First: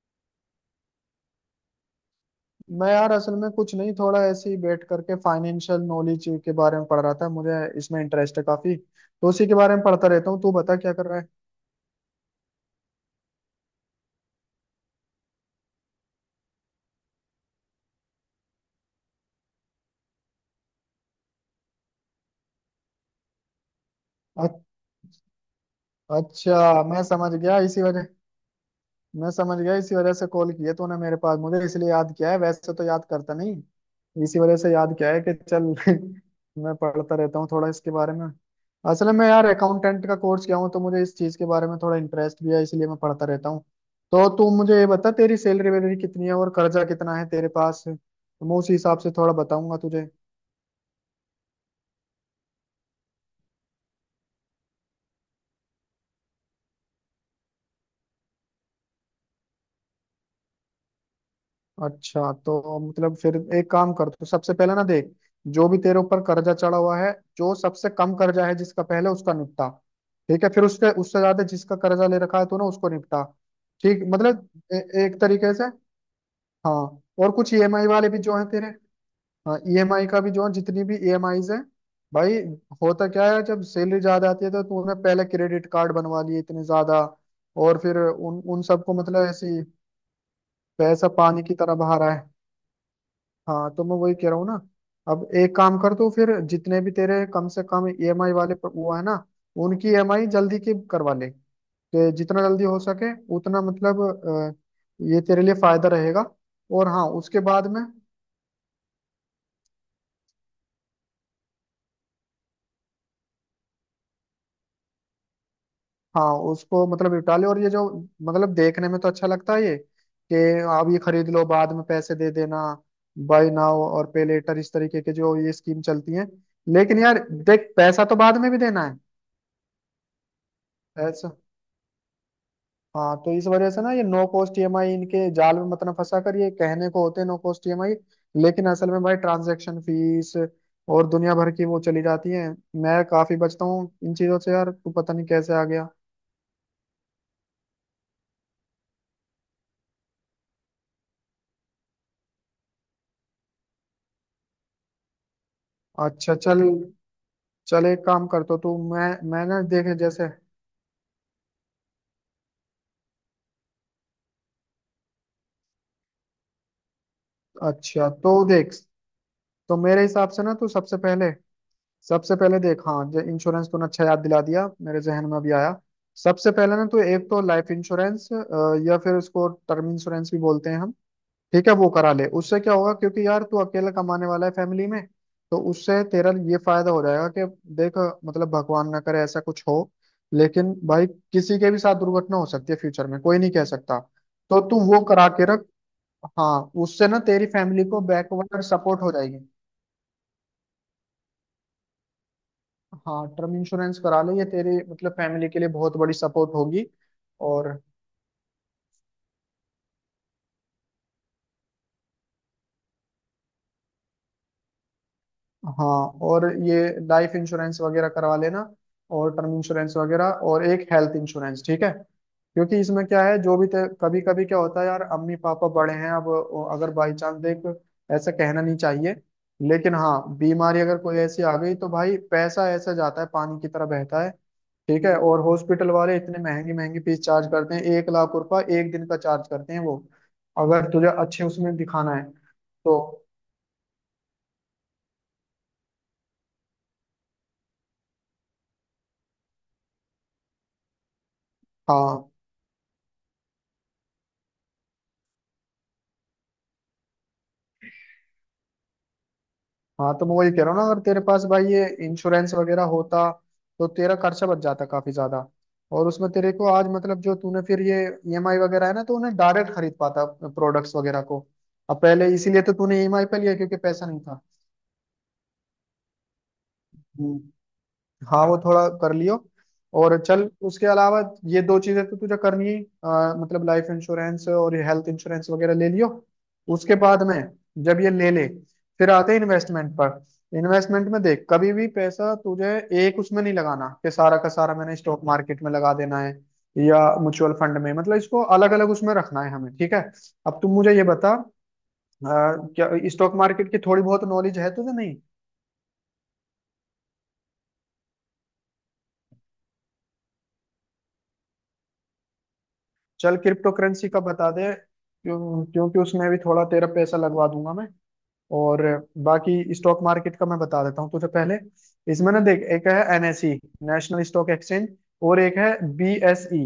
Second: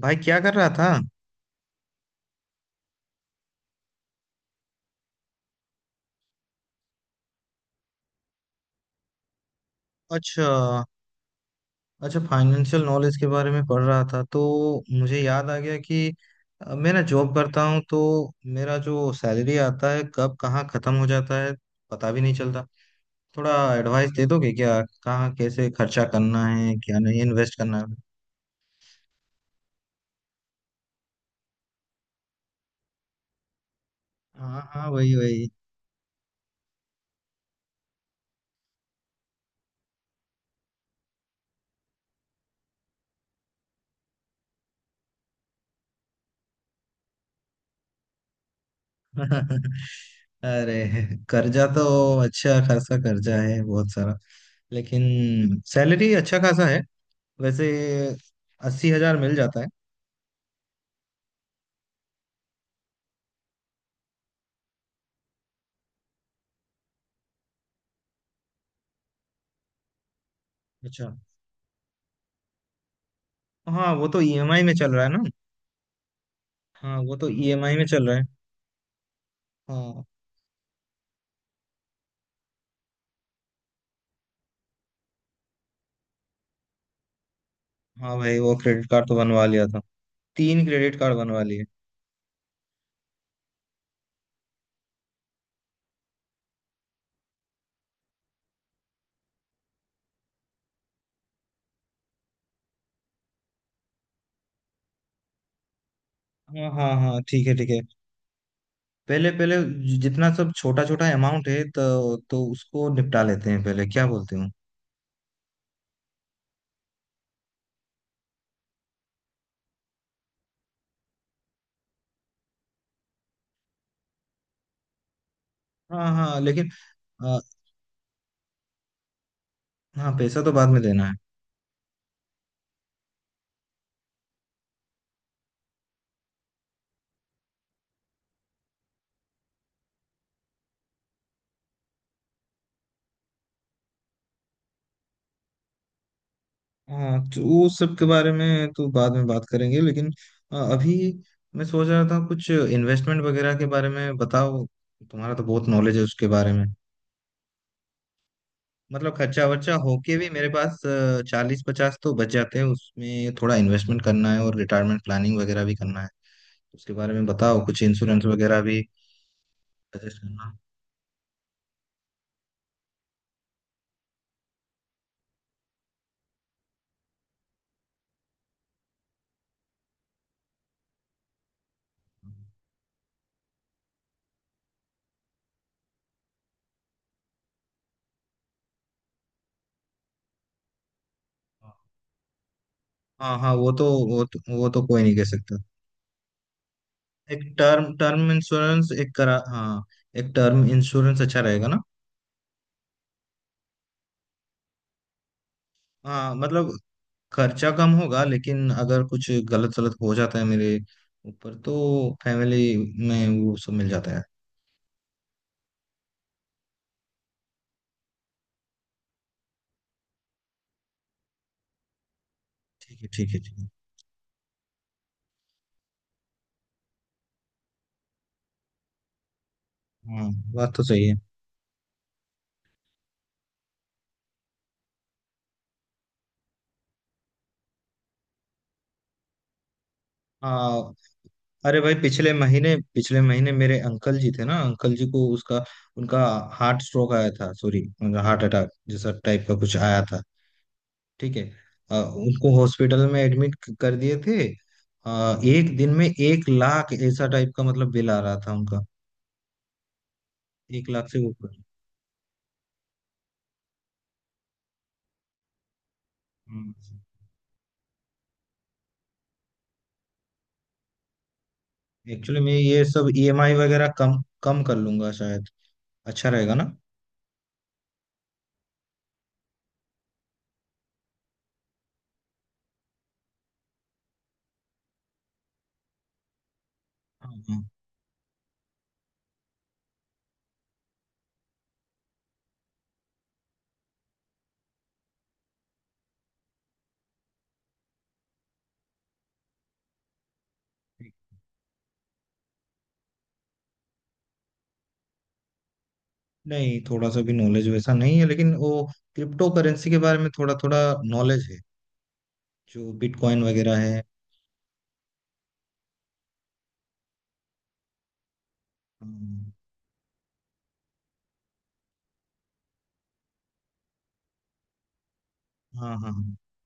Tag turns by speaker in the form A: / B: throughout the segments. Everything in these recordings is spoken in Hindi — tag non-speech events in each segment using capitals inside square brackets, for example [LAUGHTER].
A: भाई, क्या कर रहा था?
B: मैं यार असल में कुछ नहीं, थोड़ा ऐसे ही बैठ करके फाइनेंशियल नॉलेज के बारे में पढ़ रहा था। मुझे इसमें इंटरेस्ट है काफी, तो उसी के बारे में पढ़ता रहता हूँ।
A: अच्छा।
B: तू बता क्या कर रहा है।
A: अच्छा, फाइनेंशियल नॉलेज के बारे में पढ़ रहा था तो मुझे याद आ गया कि मैं ना जॉब करता हूँ, तो मेरा जो सैलरी आता है कब कहाँ खत्म हो जाता है पता भी नहीं चलता। थोड़ा एडवाइस दे
B: अ-
A: दोगे क्या, कहाँ कैसे खर्चा करना है,
B: अच्छा
A: क्या नहीं, इन्वेस्ट करना है।
B: मैं समझ गया इसी वजह से कॉल किया तूने मेरे पास। मुझे इसलिए याद किया है, वैसे तो याद करता नहीं। इसी वजह
A: हाँ
B: से
A: हाँ,
B: याद किया
A: वही
B: है कि
A: वही।
B: चल [LAUGHS] मैं पढ़ता रहता हूँ थोड़ा इसके बारे में। असल में यार अकाउंटेंट का कोर्स किया हूँ, तो मुझे इस चीज के बारे में थोड़ा इंटरेस्ट भी है, इसलिए मैं पढ़ता रहता हूँ। तो तू मुझे ये बता, तेरी सैलरी वैलरी कितनी है और कर्जा कितना है तेरे पास, तो मैं उसी हिसाब से थोड़ा
A: [LAUGHS]
B: बताऊंगा तुझे।
A: अरे, कर्जा तो अच्छा खासा कर्जा है बहुत सारा, लेकिन सैलरी अच्छा खासा है वैसे। 80,000 मिल जाता है।
B: अच्छा तो मतलब फिर एक काम कर, तो सबसे पहले ना देख, जो भी तेरे ऊपर कर्जा चढ़ा हुआ है, जो सबसे कम कर्जा है जिसका, पहले उसका निपटा। ठीक है। फिर उसके
A: अच्छा।
B: उससे ज्यादा जिसका कर्जा ले रखा है तूने, उसको निपटा।
A: हाँ
B: ठीक
A: वो तो
B: मतलब
A: ईएमआई में
B: ए,
A: चल रहा है
B: एक
A: ना।
B: तरीके से। हाँ।
A: हाँ वो तो
B: और कुछ
A: ईएमआई में
B: ईएमआई
A: चल
B: वाले
A: रहा
B: भी
A: है।
B: जो हैं तेरे। हाँ,
A: हाँ।
B: ईएमआई का भी जो है, जितनी भी ईएमआईज हैं। भाई, होता क्या है, जब सैलरी ज्यादा आती है तो तूने पहले क्रेडिट कार्ड बनवा लिए इतने ज्यादा, और फिर
A: हाँ भाई,
B: उन
A: वो
B: उन
A: क्रेडिट
B: सबको
A: कार्ड तो
B: मतलब
A: बनवा
B: ऐसी
A: लिया था। 3 क्रेडिट
B: पैसा
A: कार्ड
B: पानी
A: बनवा
B: की
A: लिए।
B: तरह बहा रहा है। हाँ, तो मैं वही कह रहा हूँ ना। अब एक काम कर तो, फिर जितने भी तेरे कम से कम ईएमआई वाले वो है ना, उनकी ईएमआई जल्दी की करवा ले, तो जितना जल्दी हो सके उतना मतलब, ये तेरे लिए फायदा रहेगा।
A: हाँ
B: और
A: हाँ
B: हाँ,
A: हाँ,
B: उसके
A: ठीक है
B: बाद
A: ठीक है।
B: में।
A: पहले पहले जितना सब छोटा छोटा अमाउंट है तो उसको निपटा लेते हैं पहले, क्या बोलते हो?
B: हाँ, उसको मतलब निपटा ले, और ये जो मतलब देखने में तो अच्छा लगता है ये, कि आप ये खरीद लो बाद में पैसे दे देना। बाय नाउ और पे लेटर, इस तरीके के जो ये स्कीम
A: हाँ
B: चलती है।
A: हाँ, लेकिन
B: लेकिन यार
A: आ,
B: देख, पैसा तो बाद में भी देना है।
A: हाँ पैसा तो बाद में देना है।
B: पैसा हाँ, तो इस वजह से ना, ये नो कॉस्ट ईएमआई, इनके जाल में मत ना फंसा कर। ये कहने को होते हैं नो कॉस्ट ईएमआई, लेकिन असल में भाई ट्रांजैक्शन फीस और दुनिया भर की वो चली जाती है। मैं काफी बचता हूँ इन चीजों से यार, तू पता नहीं कैसे आ गया।
A: हाँ, तो वो सब के बारे में तो बाद में बात करेंगे, लेकिन अभी मैं सोच रहा था कुछ इन्वेस्टमेंट वगैरह के बारे में बताओ। तुम्हारा तो बहुत नॉलेज है उसके
B: अच्छा
A: बारे में।
B: चल। चल एक काम कर तो, तू मैं
A: मतलब खर्चा
B: मैं ना
A: वर्चा
B: देखे
A: होके भी
B: जैसे।
A: मेरे पास 40-50 तो बच जाते हैं। उसमें थोड़ा इन्वेस्टमेंट करना है और रिटायरमेंट प्लानिंग वगैरह भी करना है। उसके बारे में बताओ कुछ,
B: अच्छा
A: इंश्योरेंस
B: तो
A: वगैरह
B: देख,
A: भी
B: तो मेरे
A: सजेस्ट
B: हिसाब से
A: करना।
B: ना तू सबसे पहले। सबसे पहले देख, हाँ, जो इंश्योरेंस तूने अच्छा याद दिला दिया, मेरे जहन में अभी आया। सबसे पहले ना तो एक तो लाइफ इंश्योरेंस, या फिर उसको टर्म इंश्योरेंस भी बोलते हैं हम। ठीक है, वो करा ले। उससे क्या होगा, क्योंकि यार तू अकेला कमाने वाला है फैमिली में। तो उससे तेरा ये फायदा हो जाएगा कि देख, मतलब भगवान ना करे ऐसा कुछ हो, लेकिन भाई किसी के भी साथ दुर्घटना हो सकती है, फ्यूचर में कोई
A: हाँ
B: नहीं
A: हाँ,
B: कह
A: वो तो
B: सकता।
A: वो तो,
B: तो
A: वो
B: तू
A: तो
B: वो
A: कोई नहीं कह
B: करा के
A: सकता।
B: रख। हाँ, उससे ना
A: एक
B: तेरी
A: टर्म
B: फैमिली को
A: टर्म
B: बैकवर्ड
A: इंश्योरेंस
B: सपोर्ट हो
A: एक
B: जाएगी।
A: करा, हाँ। एक टर्म इंश्योरेंस अच्छा रहेगा ना?
B: हाँ, टर्म इंश्योरेंस करा ले, ये तेरी मतलब फैमिली के लिए बहुत बड़ी
A: हाँ
B: सपोर्ट
A: मतलब,
B: होगी।
A: खर्चा
B: और
A: कम होगा लेकिन अगर कुछ गलत सलत हो जाता है मेरे ऊपर तो फैमिली में वो सब मिल जाता है।
B: हाँ, और ये लाइफ इंश्योरेंस वगैरह करवा लेना, और टर्म इंश्योरेंस वगैरह, और एक हेल्थ इंश्योरेंस। ठीक है। क्योंकि
A: ठीक
B: इसमें
A: है
B: क्या
A: ठीक
B: है
A: है
B: जो
A: ठीक
B: भी,
A: है।
B: कभी कभी क्या होता है यार, अम्मी पापा बड़े हैं, अब वो अगर बाई चांस देख, ऐसा कहना नहीं चाहिए, लेकिन
A: हाँ
B: हाँ
A: बात
B: बीमारी
A: तो
B: अगर
A: सही है।
B: कोई ऐसी आ गई, तो भाई पैसा ऐसा जाता है, पानी की तरह बहता है। ठीक है, और हॉस्पिटल वाले इतने महंगी महंगी फीस चार्ज करते हैं, 1 लाख रुपए एक दिन का चार्ज करते हैं वो, अगर
A: हाँ।
B: तुझे अच्छे उसमें
A: अरे भाई,
B: दिखाना है तो।
A: पिछले महीने मेरे अंकल जी थे ना। अंकल जी को उसका उनका हार्ट स्ट्रोक आया था, सॉरी, हार्ट अटैक जैसा टाइप का कुछ आया था। ठीक है।
B: हाँ,
A: उनको हॉस्पिटल में एडमिट कर दिए थे। एक दिन में 1 लाख ऐसा टाइप का मतलब बिल आ रहा था उनका।
B: हाँ तो मैं वही कह रहा हूँ
A: एक
B: ना, अगर
A: लाख
B: तेरे
A: से
B: पास
A: ऊपर।
B: भाई ये इंश्योरेंस वगैरह होता तो तेरा खर्चा बच जाता काफी ज्यादा। और उसमें तेरे को आज
A: हम्म।
B: मतलब, जो तूने फिर ये ईएमआई वगैरह है ना, तो उन्हें डायरेक्ट खरीद पाता प्रोडक्ट्स वगैरह को। अब पहले
A: एक्चुअली, मैं
B: इसीलिए तो
A: ये
B: तूने
A: सब
B: ईएमआई पे
A: ईएमआई
B: लिया, क्योंकि
A: वगैरह
B: पैसा
A: कम
B: नहीं
A: कम कर लूंगा शायद। अच्छा रहेगा ना?
B: था। हाँ, वो थोड़ा कर लियो। और चल, उसके अलावा ये दो चीजें तो तुझे करनी ही, मतलब लाइफ इंश्योरेंस और ये हेल्थ इंश्योरेंस वगैरह ले लियो। उसके बाद
A: हाँ
B: में,
A: हाँ।
B: जब ये ले ले, फिर आते हैं इन्वेस्टमेंट पर। इन्वेस्टमेंट में देख, कभी भी पैसा तुझे एक उसमें नहीं लगाना कि सारा का सारा मैंने स्टॉक मार्केट में लगा देना है, या म्यूचुअल फंड में, मतलब इसको अलग अलग उसमें रखना है हमें। ठीक है। अब तुम मुझे ये बता, अ, क्या स्टॉक मार्केट की थोड़ी बहुत नॉलेज है तुझे? नहीं।
A: नहीं, थोड़ा सा भी नॉलेज वैसा नहीं है, लेकिन वो क्रिप्टो करेंसी के बारे में थोड़ा थोड़ा नॉलेज है। जो
B: चल,
A: बिटकॉइन
B: क्रिप्टो
A: वगैरह है।
B: करेंसी का बता दे, क्यों? क्योंकि उसमें भी थोड़ा तेरा पैसा लगवा दूंगा मैं, और
A: हम्म,
B: बाकी स्टॉक मार्केट का मैं बता देता हूँ तुझे पहले। इसमें ना देख, एक है एनएसई, नेशनल स्टॉक एक्सचेंज, और एक है
A: हाँ हाँ हाँ।
B: बीएसई।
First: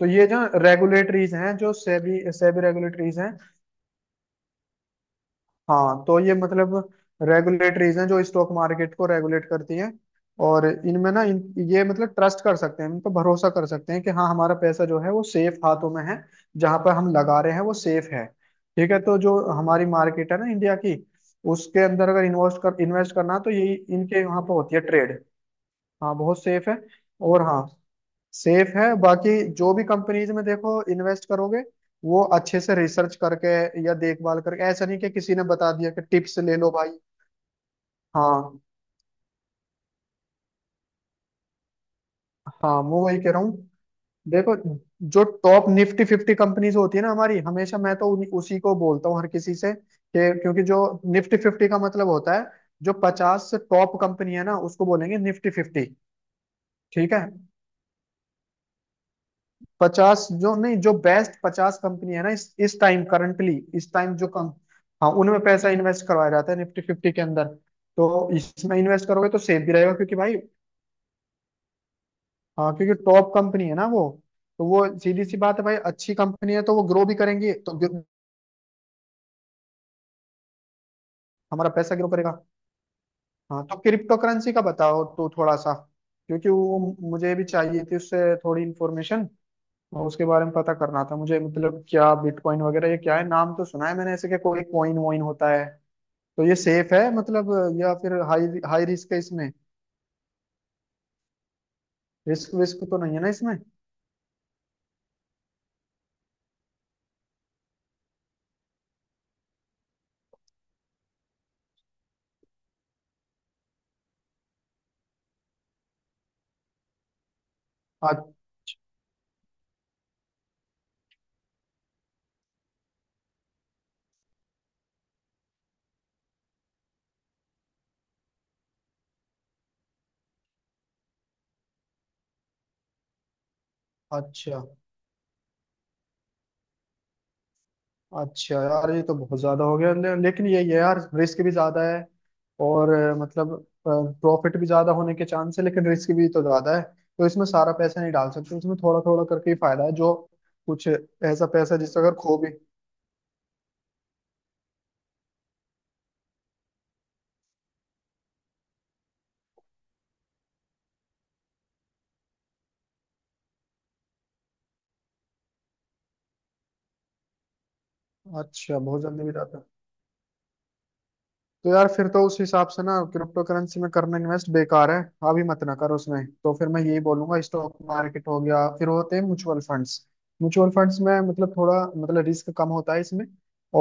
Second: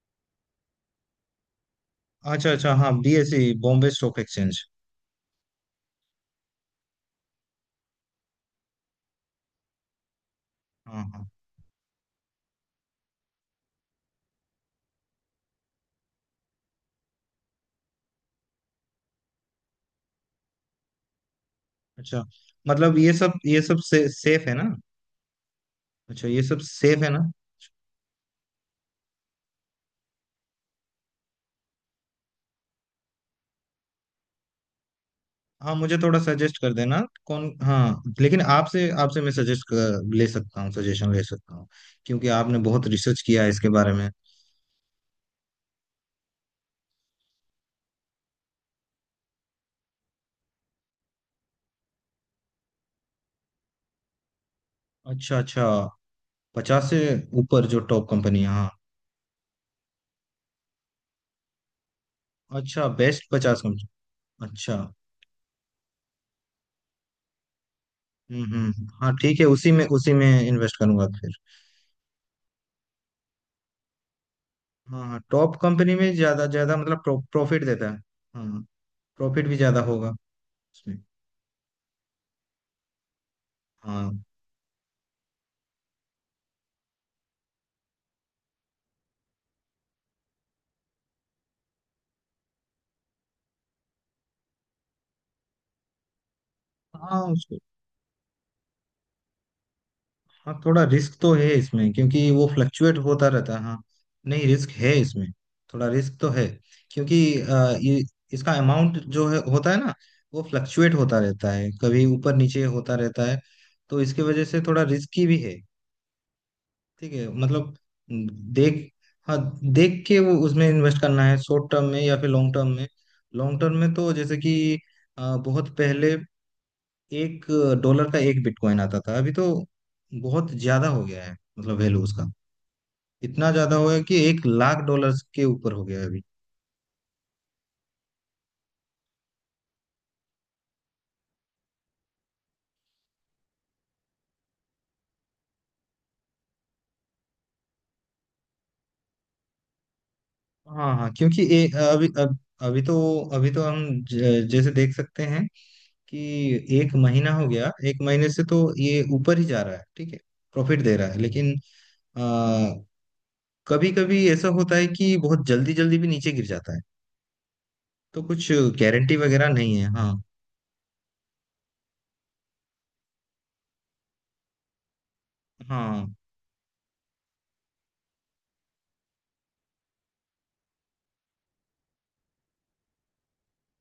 B: तो ये जो रेगुलेटरीज हैं, जो सेबी,
A: अच्छा
B: सेबी
A: अच्छा, हाँ,
B: रेगुलेटरीज हैं।
A: BSE, Bombay stock exchange.
B: हाँ, तो ये मतलब रेगुलेटरीज हैं जो स्टॉक मार्केट को रेगुलेट करती हैं, और
A: हाँ
B: इनमें ना
A: हाँ।
B: ये मतलब ट्रस्ट कर सकते हैं, इन पर भरोसा कर सकते हैं कि हाँ, हमारा पैसा जो है वो सेफ हाथों में है, जहां पर हम लगा रहे हैं वो सेफ है। ठीक है। तो जो हमारी मार्केट है ना इंडिया की, उसके अंदर
A: अच्छा
B: अगर
A: मतलब ये
B: इन्वेस्ट करना
A: सब
B: है, तो
A: ये
B: यही
A: सब
B: इनके वहां
A: सेफ
B: पर
A: है ना?
B: होती है ट्रेड। हाँ,
A: अच्छा, ये
B: बहुत
A: सब
B: सेफ है।
A: सेफ है ना?
B: और हाँ, सेफ है। बाकी जो भी कंपनीज में देखो इन्वेस्ट करोगे, वो अच्छे से रिसर्च करके या देखभाल करके, ऐसा नहीं कि किसी ने बता
A: हाँ
B: दिया
A: मुझे
B: कि
A: थोड़ा
B: टिप्स ले
A: सजेस्ट
B: लो
A: कर
B: भाई।
A: देना कौन, हाँ। लेकिन
B: हाँ,
A: आपसे आपसे मैं सजेस्ट ले सकता हूँ, सजेशन ले सकता हूँ। क्योंकि आपने
B: हाँ
A: बहुत
B: मैं वही
A: रिसर्च
B: कह रहा
A: किया है
B: हूँ।
A: इसके बारे में।
B: देखो, जो टॉप निफ्टी फिफ्टी कंपनीज होती है ना हमारी, हमेशा मैं तो उसी को बोलता हूँ हर किसी से कि, क्योंकि जो निफ्टी फिफ्टी का मतलब होता है, जो 50 से टॉप कंपनी है ना, उसको बोलेंगे
A: अच्छा
B: निफ्टी
A: अच्छा।
B: फिफ्टी।
A: 50 से
B: ठीक है।
A: ऊपर जो टॉप कंपनी, हाँ।
B: 50 जो नहीं, जो बेस्ट 50 कंपनी है ना इस
A: अच्छा,
B: टाइम,
A: बेस्ट
B: करंटली
A: 50 कंपनी।
B: इस टाइम जो कम,
A: अच्छा।
B: हाँ उनमें पैसा इन्वेस्ट करवाया जाता है निफ्टी फिफ्टी के अंदर। तो इसमें इन्वेस्ट
A: हाँ
B: करोगे तो
A: ठीक है,
B: सेफ
A: उसी
B: भी
A: में
B: रहेगा
A: उसी
B: क्योंकि
A: में
B: भाई,
A: इन्वेस्ट करूंगा फिर।
B: हाँ क्योंकि टॉप कंपनी है ना वो। तो वो
A: हाँ हाँ,
B: सीधी सी
A: टॉप
B: बात है भाई,
A: कंपनी में
B: अच्छी
A: ज्यादा
B: कंपनी है तो
A: ज्यादा
B: वो
A: मतलब
B: ग्रो भी करेंगी,
A: प्रॉफिट
B: तो
A: देता है। हाँ, प्रॉफिट भी ज्यादा होगा उसमें।
B: हमारा पैसा ग्रो करेगा। हाँ, तो क्रिप्टो
A: हाँ
B: करेंसी का बताओ तो थोड़ा सा, क्योंकि वो मुझे भी चाहिए थी, उससे थोड़ी इन्फॉर्मेशन उसके बारे में पता करना था मुझे, मतलब क्या बिटकॉइन वगैरह ये क्या है, नाम तो सुना है मैंने ऐसे कि कोई कॉइन वॉइन होता है। तो ये सेफ है
A: हाँ
B: मतलब,
A: उसको।
B: या फिर हाई हाई रिस्क है इसमें?
A: हाँ, थोड़ा रिस्क तो है इसमें क्योंकि वो
B: रिस्क विस्क
A: फ्लक्चुएट
B: तो नहीं है
A: होता
B: ना इसमें?
A: रहता है, हाँ। नहीं, रिस्क है इसमें, थोड़ा रिस्क तो है। क्योंकि ये, इसका अमाउंट जो है होता है ना, वो फ्लक्चुएट होता रहता है, कभी ऊपर नीचे होता रहता है। तो इसकी वजह से थोड़ा रिस्की भी है। ठीक है मतलब।
B: अ-
A: देख, हाँ, देख के वो, उसमें इन्वेस्ट करना है शॉर्ट टर्म में या फिर लॉन्ग टर्म में। लॉन्ग टर्म में तो जैसे कि बहुत पहले 1 डॉलर का एक बिटकॉइन आता था। अभी तो बहुत ज्यादा हो गया है, मतलब वैल्यू उसका इतना ज्यादा हो गया कि एक
B: अच्छा।
A: लाख डॉलर्स के ऊपर हो गया है अभी।
B: अच्छा यार ये तो बहुत ज्यादा हो गया, लेकिन ये यार रिस्क भी ज्यादा है। और मतलब प्रॉफिट भी ज्यादा होने के चांस है, लेकिन रिस्क भी तो ज्यादा है। तो इसमें सारा पैसा नहीं डाल सकते, इसमें थोड़ा थोड़ा करके ही फायदा है, जो कुछ
A: हाँ हाँ, क्योंकि
B: ऐसा पैसा जिससे
A: अभी,
B: अगर खो
A: अब
B: भी।
A: अभी तो अभी तो हम जैसे देख सकते हैं कि एक महीना हो गया। एक महीने से तो ये ऊपर ही जा रहा है, ठीक है, प्रॉफिट दे रहा है। लेकिन कभी कभी ऐसा होता है कि बहुत जल्दी जल्दी भी नीचे गिर जाता है। तो कुछ
B: अच्छा, बहुत
A: गारंटी
B: जल्दी भी
A: वगैरह
B: जाता है।
A: नहीं है, हाँ।
B: तो यार फिर तो उस हिसाब से ना, क्रिप्टो करेंसी में करना इन्वेस्ट बेकार है। अभी मत ना करो
A: हाँ
B: उसमें, तो फिर मैं यही बोलूंगा, स्टॉक मार्केट हो गया, फिर होते हैं म्यूचुअल फंड्स। म्यूचुअल फंड्स में मतलब थोड़ा, मतलब रिस्क कम होता है इसमें।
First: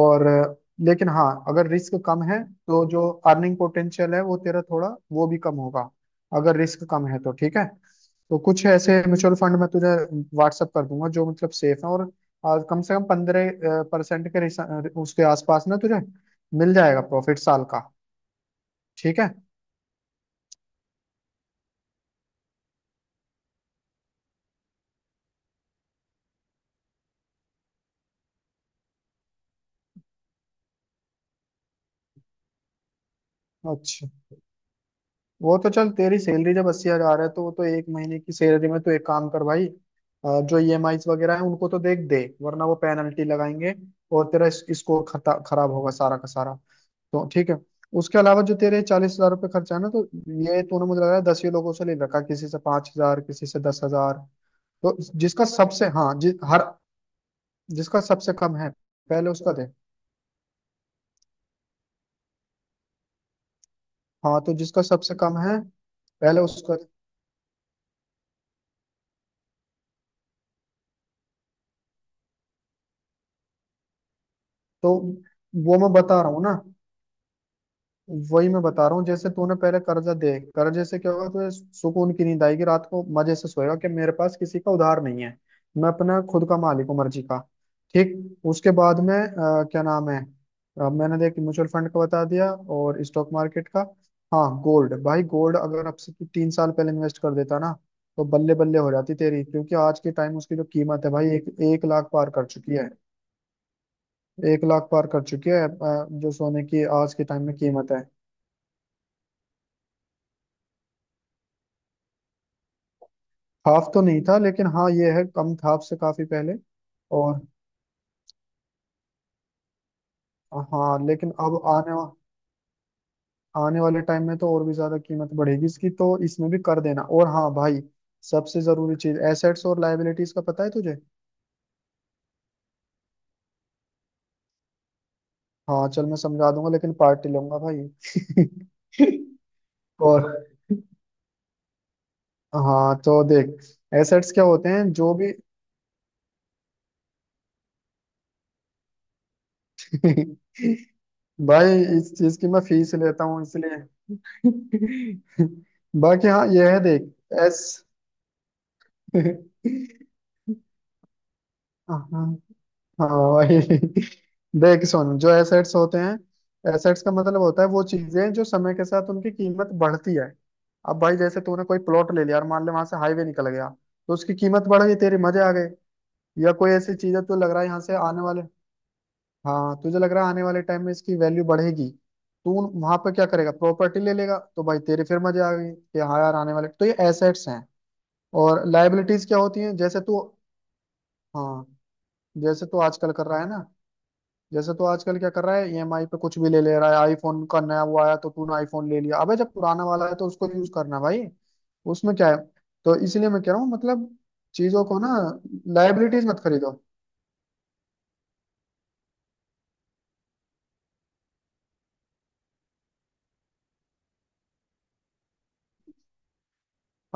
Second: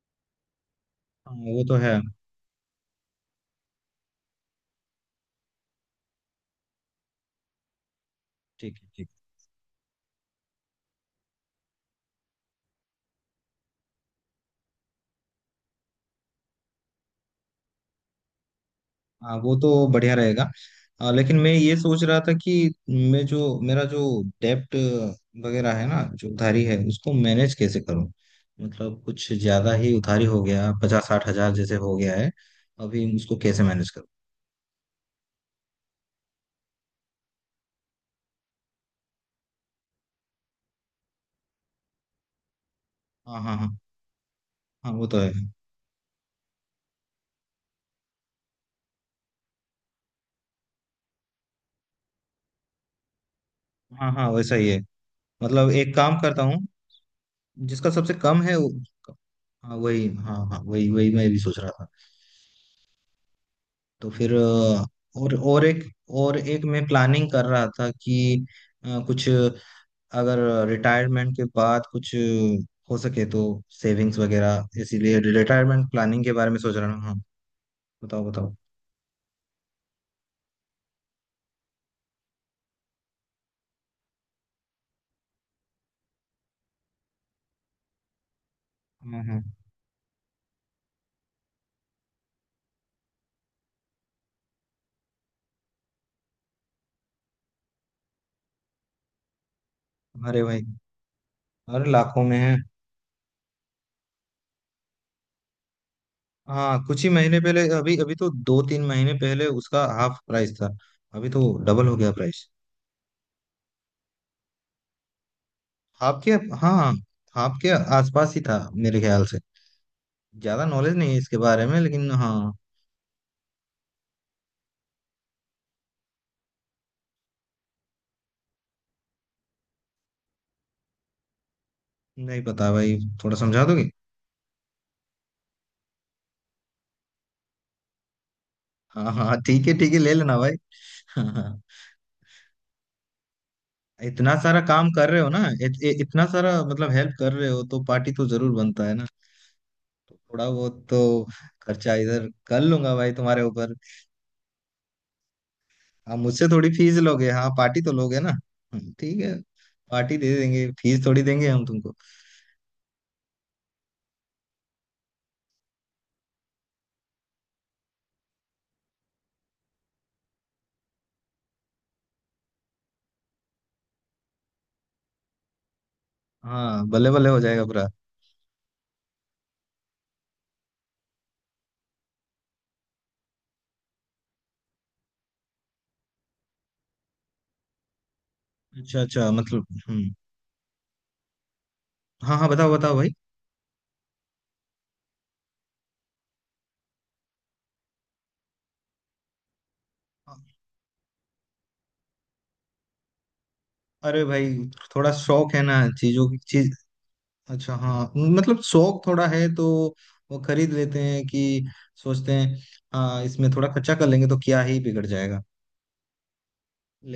B: और लेकिन
A: हाँ,
B: हाँ,
A: वो
B: अगर
A: तो है।
B: रिस्क कम है तो जो अर्निंग पोटेंशियल है वो तेरा थोड़ा वो भी कम होगा। अगर रिस्क कम है तो ठीक है। तो कुछ
A: ठीक है
B: ऐसे
A: ठीक
B: म्यूचुअल फंड मैं तुझे व्हाट्सअप कर दूंगा जो मतलब सेफ है, और कम से कम 15% के उसके आसपास ना तुझे मिल जाएगा प्रॉफिट साल का। ठीक
A: है।
B: है।
A: हाँ वो तो बढ़िया रहेगा। लेकिन मैं ये सोच रहा था कि मैं जो मेरा जो डेप्ट वगैरह है ना, जो उधारी है, उसको मैनेज कैसे करूं? मतलब कुछ ज्यादा ही उधारी हो गया, 50-60 हजार जैसे हो गया है अभी, उसको कैसे मैनेज करूं?
B: अच्छा, वो तो चल, तेरी सैलरी जब 80 हजार है तो, वो तो एक महीने की सैलरी में तो, एक काम कर भाई, जो ईएमआईज वगैरह है उनको तो देख दे, वरना वो पेनल्टी
A: हाँ हाँ
B: लगाएंगे
A: हाँ।
B: और तेरा
A: हाँ
B: स्कोर
A: वो तो है।
B: खराब होगा सारा का सारा। तो ठीक है। उसके अलावा जो तेरे 40 हजार रुपये खर्चा है ना तो, ये तूने मुझे लग रहा है 10 ही लोगों से ले रखा, किसी से 5 हजार, किसी से दस
A: हाँ
B: हजार
A: हाँ वैसा ही है।
B: तो जिसका
A: मतलब
B: सबसे,
A: एक
B: हाँ,
A: काम करता
B: हर
A: हूँ, जिसका
B: जिसका
A: सबसे
B: सबसे
A: कम है।
B: कम है, पहले उसका दे।
A: हाँ वही। हाँ हाँ, वही वही मैं भी सोच रहा था। तो फिर
B: हाँ, तो जिसका सबसे
A: और
B: कम है,
A: और एक और
B: पहले
A: एक
B: उसका।
A: मैं प्लानिंग कर रहा था कि कुछ, अगर रिटायरमेंट के बाद कुछ हो सके तो सेविंग्स वगैरह,
B: तो
A: इसीलिए
B: वो
A: रिटायरमेंट
B: मैं बता
A: प्लानिंग के
B: रहा हूँ
A: बारे
B: ना,
A: में सोच रहा हूँ, हाँ। बताओ
B: वही
A: बताओ।
B: मैं बता रहा हूँ, जैसे तूने पहले कर्जा दे, कर्जे से क्या होगा तुझे, सुकून की नींद आएगी, रात को मजे से सोएगा कि मेरे पास किसी का उधार नहीं है, मैं अपना खुद का मालिक हूँ मर्जी का। ठीक। उसके बाद में
A: हाँ हाँ।
B: क्या नाम है, मैंने देख म्यूचुअल फंड का बता दिया और स्टॉक मार्केट का। हाँ गोल्ड, भाई गोल्ड अगर अब से तू 3 साल पहले इन्वेस्ट कर देता ना, तो बल्ले बल्ले हो जाती तेरी, क्योंकि आज के टाइम
A: अरे
B: उसकी
A: भाई,
B: जो कीमत है भाई, एक एक
A: अरे,
B: लाख
A: लाखों
B: पार
A: में
B: कर
A: है।
B: चुकी है। एक लाख पार कर चुकी है, जो सोने
A: हाँ,
B: की
A: कुछ ही
B: आज के
A: महीने
B: टाइम में
A: पहले,
B: कीमत
A: अभी
B: है।
A: अभी तो 2-3 महीने पहले उसका हाफ प्राइस था। अभी तो डबल हो गया प्राइस।
B: हाफ तो नहीं था, लेकिन हाँ ये है कम था हाफ से
A: हाफ
B: काफी
A: के
B: पहले।
A: हाँ,
B: और
A: हाफ के आसपास ही था मेरे ख्याल से। ज्यादा नॉलेज
B: हाँ
A: नहीं है
B: लेकिन
A: इसके
B: अब
A: बारे में, लेकिन हाँ।
B: आने वाले टाइम में तो और भी ज्यादा कीमत बढ़ेगी इसकी, तो इसमें भी कर देना। और हाँ भाई, सबसे जरूरी चीज, एसेट्स और लाइबिलिटीज का पता है तुझे?
A: नहीं पता भाई, थोड़ा समझा दोगे?
B: हाँ चल मैं समझा दूंगा, लेकिन पार्टी लूंगा भाई।
A: हाँ हाँ हाँ, ठीक है ठीक है,
B: [LAUGHS]
A: ले
B: और
A: लेना भाई। हाँ हाँ हाँ।
B: हाँ, तो देख, एसेट्स
A: इतना
B: क्या
A: सारा
B: होते
A: काम
B: हैं
A: कर
B: जो
A: रहे हो
B: भी।
A: ना, इतना सारा मतलब हेल्प कर रहे हो तो पार्टी तो जरूर बनता है ना। तो थोड़ा
B: [LAUGHS]
A: बहुत तो
B: भाई
A: खर्चा
B: इस
A: इधर
B: चीज की मैं
A: कर
B: फीस
A: लूंगा भाई
B: लेता
A: तुम्हारे
B: हूँ
A: ऊपर।
B: इसलिए।
A: हाँ,
B: बाकी
A: मुझसे
B: हाँ,
A: थोड़ी
B: ये है,
A: फीस
B: देख।
A: लोगे, हाँ,
B: एस।
A: पार्टी तो लोगे ना। ठीक है।
B: हाँ।
A: पार्टी दे देंगे, फीस थोड़ी देंगे हम तुमको।
B: हाँ वही, देख सुन, जो एसेट्स होते हैं, एसेट्स का मतलब होता है वो चीजें जो समय के साथ उनकी कीमत बढ़ती है। अब भाई जैसे तूने कोई प्लॉट ले लिया और मान ले वहां से हाईवे निकल गया, तो उसकी कीमत बढ़ गई, तेरे मजे आ गए। या कोई
A: हाँ
B: ऐसी
A: बल्ले
B: चीज है
A: बल्ले
B: तो
A: हो
B: लग रहा
A: जाएगा
B: है यहाँ
A: पूरा।
B: से आने वाले। हाँ, तुझे लग रहा है आने वाले टाइम में इसकी वैल्यू बढ़ेगी, तू वहां पर क्या करेगा, प्रॉपर्टी ले लेगा, तो भाई तेरे फिर मजे आ गए कि हाँ यार आने वाले, तो ये एसेट्स हैं। और
A: अच्छा
B: लाइबिलिटीज
A: अच्छा,
B: क्या होती
A: मतलब,
B: हैं, जैसे
A: हम्म।
B: तू। हाँ,
A: हाँ हाँ,
B: जैसे
A: बताओ
B: तू
A: बताओ भाई।
B: आजकल कर रहा है ना, जैसे तू आजकल क्या कर रहा है, ईएमआई पे कुछ भी ले ले रहा है, आईफोन का नया वो आया तो तूने आईफोन ले लिया। अबे जब पुराना वाला है तो उसको यूज करना भाई, उसमें क्या है? तो इसलिए मैं कह रहा हूँ, मतलब
A: अरे भाई,
B: चीजों को ना,
A: थोड़ा शौक है ना,
B: लाइबिलिटीज
A: चीजों की
B: मत
A: चीज।
B: खरीदो।
A: अच्छा, हाँ, मतलब शौक थोड़ा है तो वो खरीद लेते हैं कि सोचते हैं हाँ इसमें थोड़ा खर्चा कर लेंगे तो क्या ही बिगड़ जाएगा,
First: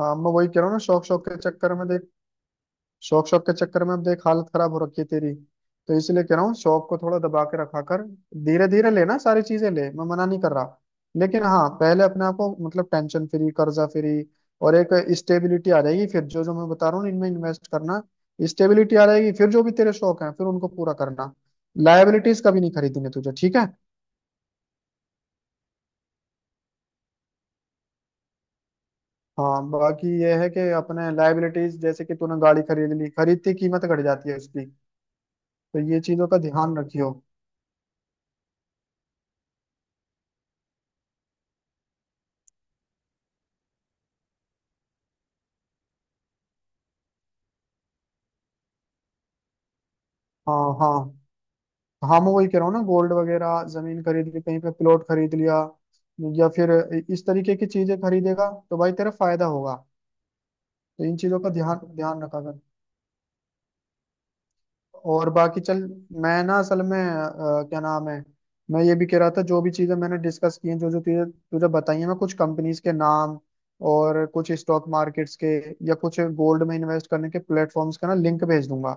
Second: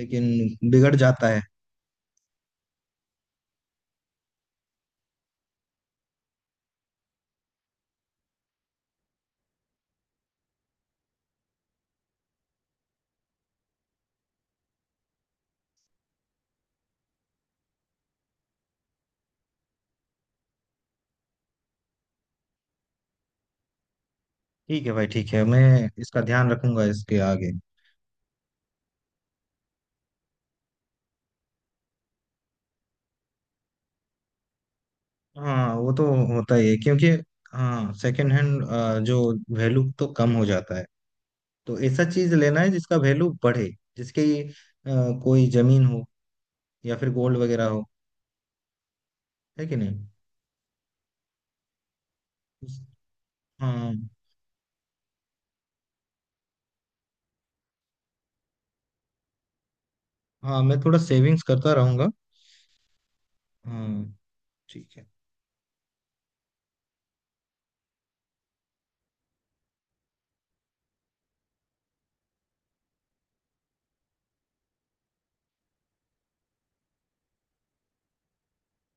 B: हाँ मैं वही कह रहा हूँ ना,
A: बिगड़
B: शौक शौक
A: जाता
B: के
A: है।
B: चक्कर में, देख, शौक शौक के चक्कर में अब देख हालत खराब हो रखी है तेरी। तो इसलिए कह रहा हूँ, शौक को थोड़ा दबा के रखा कर। धीरे धीरे लेना सारी चीजें, ले, मैं मना नहीं कर रहा, लेकिन हाँ पहले अपने आप को मतलब टेंशन फ्री, कर्जा फ्री, और एक स्टेबिलिटी आ जाएगी, फिर जो जो मैं बता रहा हूँ इनमें इन्वेस्ट करना। स्टेबिलिटी आ जाएगी फिर जो भी तेरे शौक हैं फिर उनको पूरा करना। लायबिलिटीज कभी नहीं खरीदनी तुझे, ठीक है?
A: ठीक है भाई, ठीक है, मैं इसका ध्यान रखूंगा इसके आगे।
B: हाँ बाकी ये है कि अपने लायबिलिटीज, जैसे कि तूने गाड़ी खरीद ली, खरीदती कीमत घट जाती है उसकी,
A: हाँ,
B: तो
A: वो
B: ये
A: तो
B: चीजों का
A: होता ही है,
B: ध्यान
A: क्योंकि
B: रखियो।
A: हाँ, सेकंड हैंड जो वैल्यू तो कम हो जाता है। तो ऐसा चीज लेना है जिसका वैल्यू बढ़े, जिसके कोई जमीन हो, या फिर गोल्ड वगैरह हो, है कि नहीं?
B: हाँ हाँ। हाँ मैं वही कह रहा हूँ ना, गोल्ड वगैरह,
A: हाँ
B: जमीन खरीद ली, कहीं पे प्लॉट खरीद लिया, या फिर इस तरीके की चीजें खरीदेगा तो भाई तेरा फायदा होगा।
A: हाँ, मैं थोड़ा
B: तो इन चीजों
A: सेविंग्स
B: का
A: करता
B: ध्यान
A: रहूंगा।
B: ध्यान रखा कर।
A: हाँ ठीक है।
B: और बाकी चल, मैं ना असल में क्या नाम है, मैं ये भी कह रहा था, जो भी चीजें मैंने डिस्कस की हैं, जो जो तुझे तुझे बताई हैं, मैं कुछ कंपनीज के नाम और कुछ स्टॉक मार्केट्स के या कुछ गोल्ड में इन्वेस्ट करने के प्लेटफॉर्म्स का ना लिंक भेज दूंगा।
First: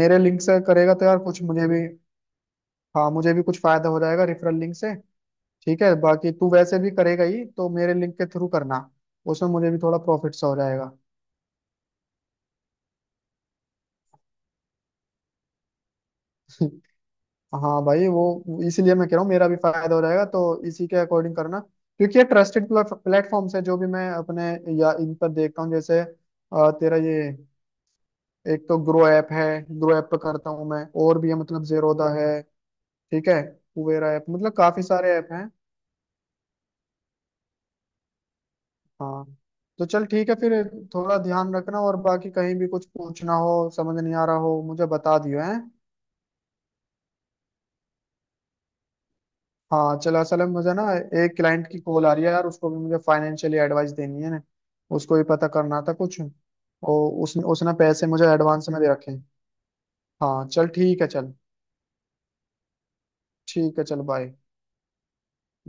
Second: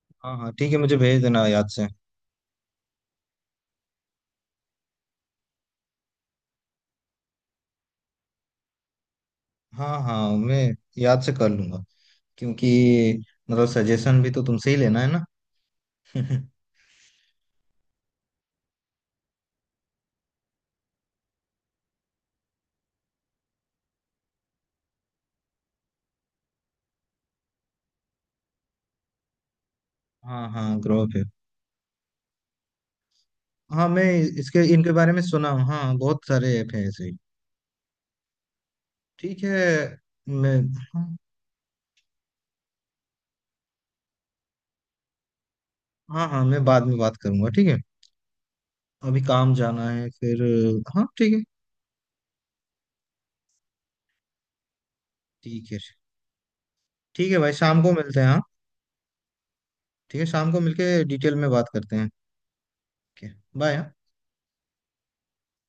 B: मेरे
A: हाँ
B: लिंक
A: हाँ
B: से
A: ठीक है,
B: करेगा
A: मुझे
B: तो यार
A: भेज
B: कुछ
A: देना
B: मुझे
A: याद से।
B: भी, हाँ मुझे भी कुछ फायदा हो जाएगा रेफरल लिंक से। ठीक है, बाकी तू वैसे भी करेगा ही तो मेरे लिंक के थ्रू करना, उसमें मुझे भी थोड़ा
A: हाँ हाँ,
B: प्रॉफिट सा हो
A: मैं
B: जाएगा।
A: याद से कर लूंगा, क्योंकि मतलब सजेशन भी तो तुमसे ही लेना है ना। [LAUGHS]
B: [LAUGHS] हाँ भाई वो इसीलिए मैं कह रहा हूँ, मेरा भी फायदा हो जाएगा तो इसी के अकॉर्डिंग करना। क्योंकि ये ट्रस्टेड प्लेटफॉर्म है जो भी मैं अपने या इन पर देखता हूँ। जैसे तेरा ये, एक तो ग्रो ऐप है, ग्रो ऐप पे
A: हाँ
B: करता हूँ
A: हाँ,
B: मैं,
A: ग्रो
B: और
A: पे।
B: भी है मतलब जेरोदा है। ठीक है,
A: हाँ, मैं
B: कुवेरा ऐप, मतलब
A: इसके
B: काफी
A: इनके
B: सारे
A: बारे में
B: ऐप
A: सुना
B: हैं।
A: हूँ, हाँ, बहुत सारे ऐप हैं ऐसे ही।
B: हाँ
A: ठीक है।
B: तो चल ठीक है फिर।
A: मैं,
B: थोड़ा ध्यान रखना, और बाकी कहीं भी कुछ पूछना हो, समझ नहीं आ रहा हो, मुझे बता दियो है।
A: हाँ हाँ, मैं बाद में बात करूंगा ठीक है। अभी काम जाना
B: हाँ
A: है
B: चलो, असल
A: फिर।
B: में मुझे ना
A: हाँ ठीक
B: एक
A: है।
B: क्लाइंट की कॉल आ रही है यार, उसको भी मुझे फाइनेंशियली एडवाइस देनी है ना। उसको भी पता
A: ठीक है।
B: करना था कुछ, और
A: ठीक है
B: उसने
A: भाई,
B: उसने
A: शाम को
B: पैसे
A: मिलते
B: मुझे
A: हैं, हाँ।
B: एडवांस में दे रखे हैं।
A: ठीक है,
B: हाँ
A: शाम को
B: चल
A: मिलके
B: ठीक है चल,
A: डिटेल में बात करते हैं। ओके।
B: ठीक
A: बाय।
B: है चल, बाय।